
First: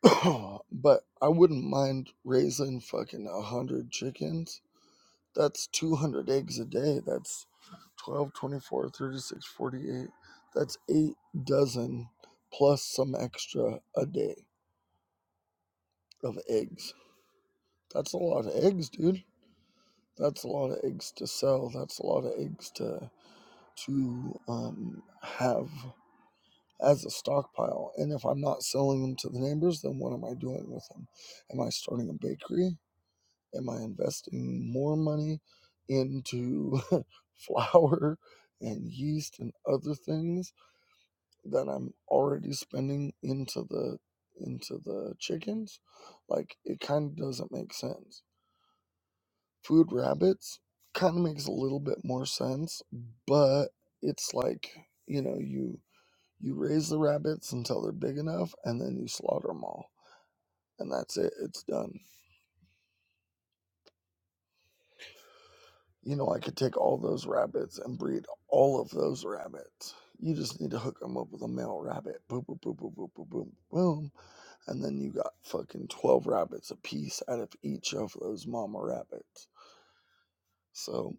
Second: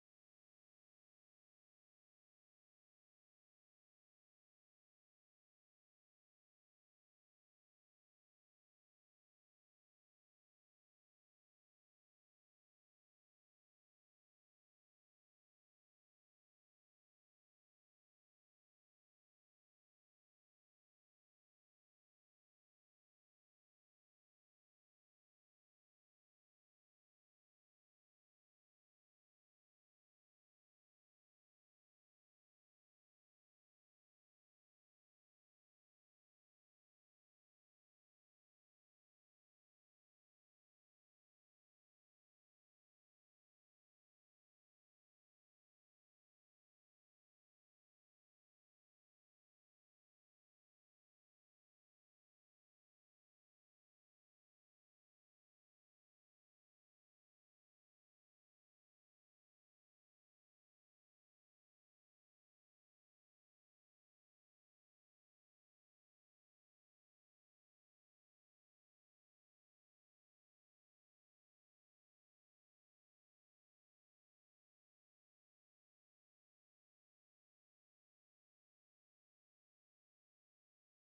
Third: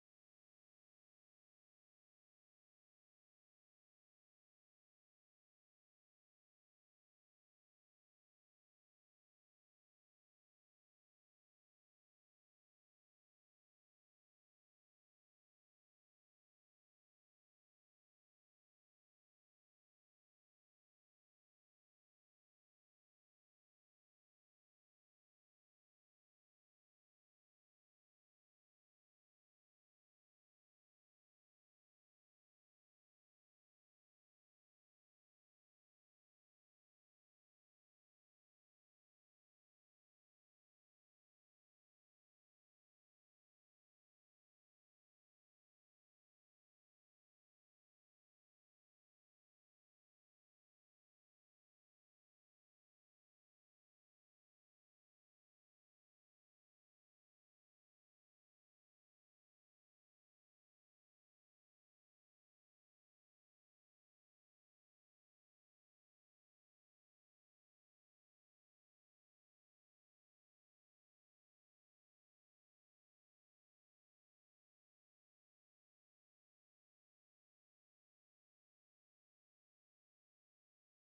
A: but I wouldn't mind raising fucking a hundred chickens. That's 200 eggs a day. That's 12, 24, 36, 48. That's eight dozen plus some extra a day of eggs. That's a lot of eggs, dude. That's a lot of eggs to sell. That's a lot of eggs to to um, have as a stockpile. And if I'm not selling them to the neighbors, then what am I doing with them? Am I starting a bakery? Am I investing more money into flour and yeast and other things that I'm already spending into the into the chickens? Like it kind of doesn't make sense. Food rabbits kind of makes a little bit more sense, but it's like, you know, you you raise the rabbits until they're big enough and then you slaughter them all and that's it. It's done You know, I could take all those rabbits and breed all of those rabbits. You just need to hook them up with a male rabbit. Boom, boom, boom, boom, boom, boom, boom, boom. And then you got fucking 12 rabbits a piece out of each of those mama rabbits. So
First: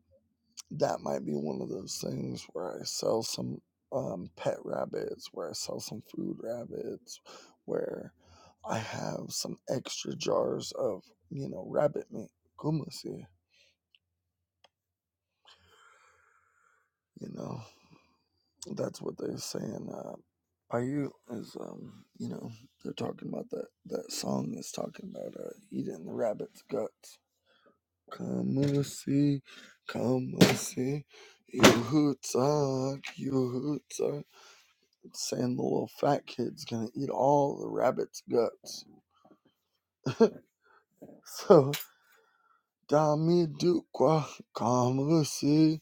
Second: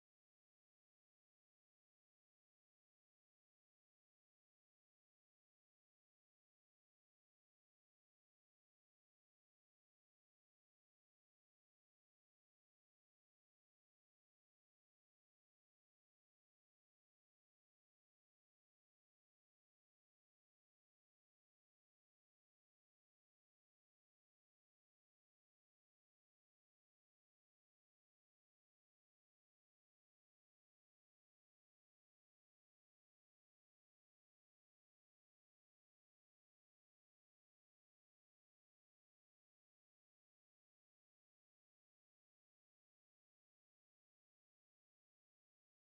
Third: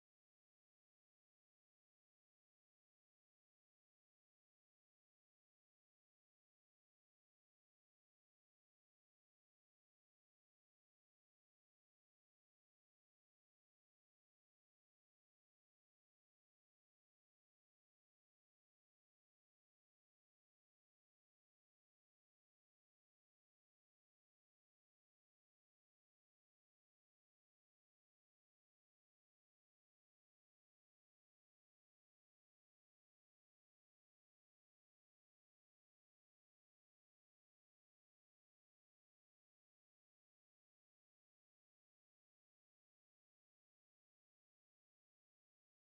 A: that might be one of those things where I sell some um, pet rabbits, where I sell some food rabbits, where I have some extra jars of, you know, rabbit meat. Kumasi, you know, that's what they say in uh, Are you is um you know they're talking about that that song is talking about uh eating the rabbit's guts. Come and see, come and see, you hootsuck, you hootsuck. It's saying the little fat kid's gonna eat all the rabbit's guts. So dami dukwa, come and see,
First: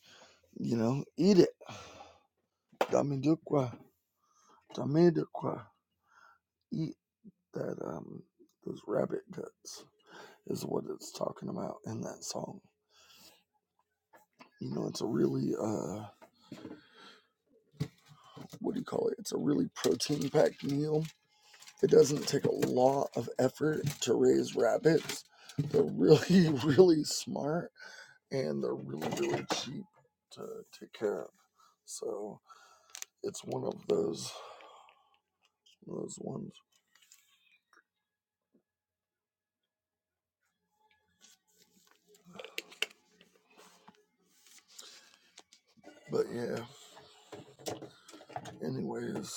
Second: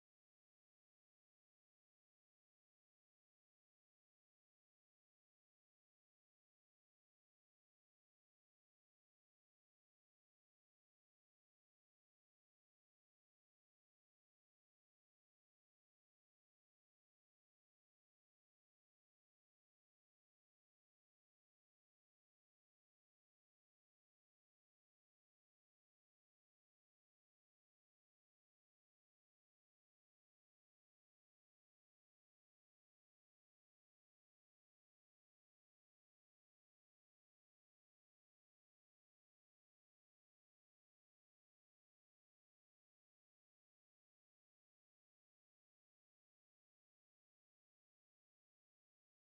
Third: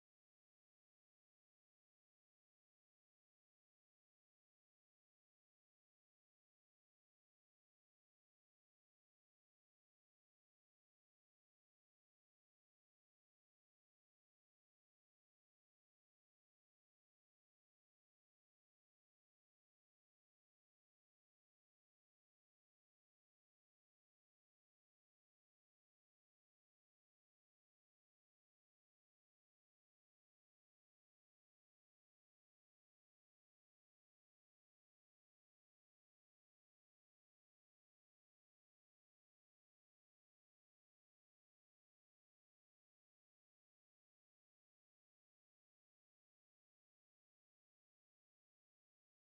A: you know, eat it. Dami dukwa, dami dukwa, eat that um those rabbit guts. is what it's talking about in that song. You know, it's a really uh what do you call it? It's a really protein packed meal. It doesn't take a lot of effort to raise rabbits. They're really, really smart and they're really, really cheap to take care of. So it's one of those those ones. But yeah, anyways,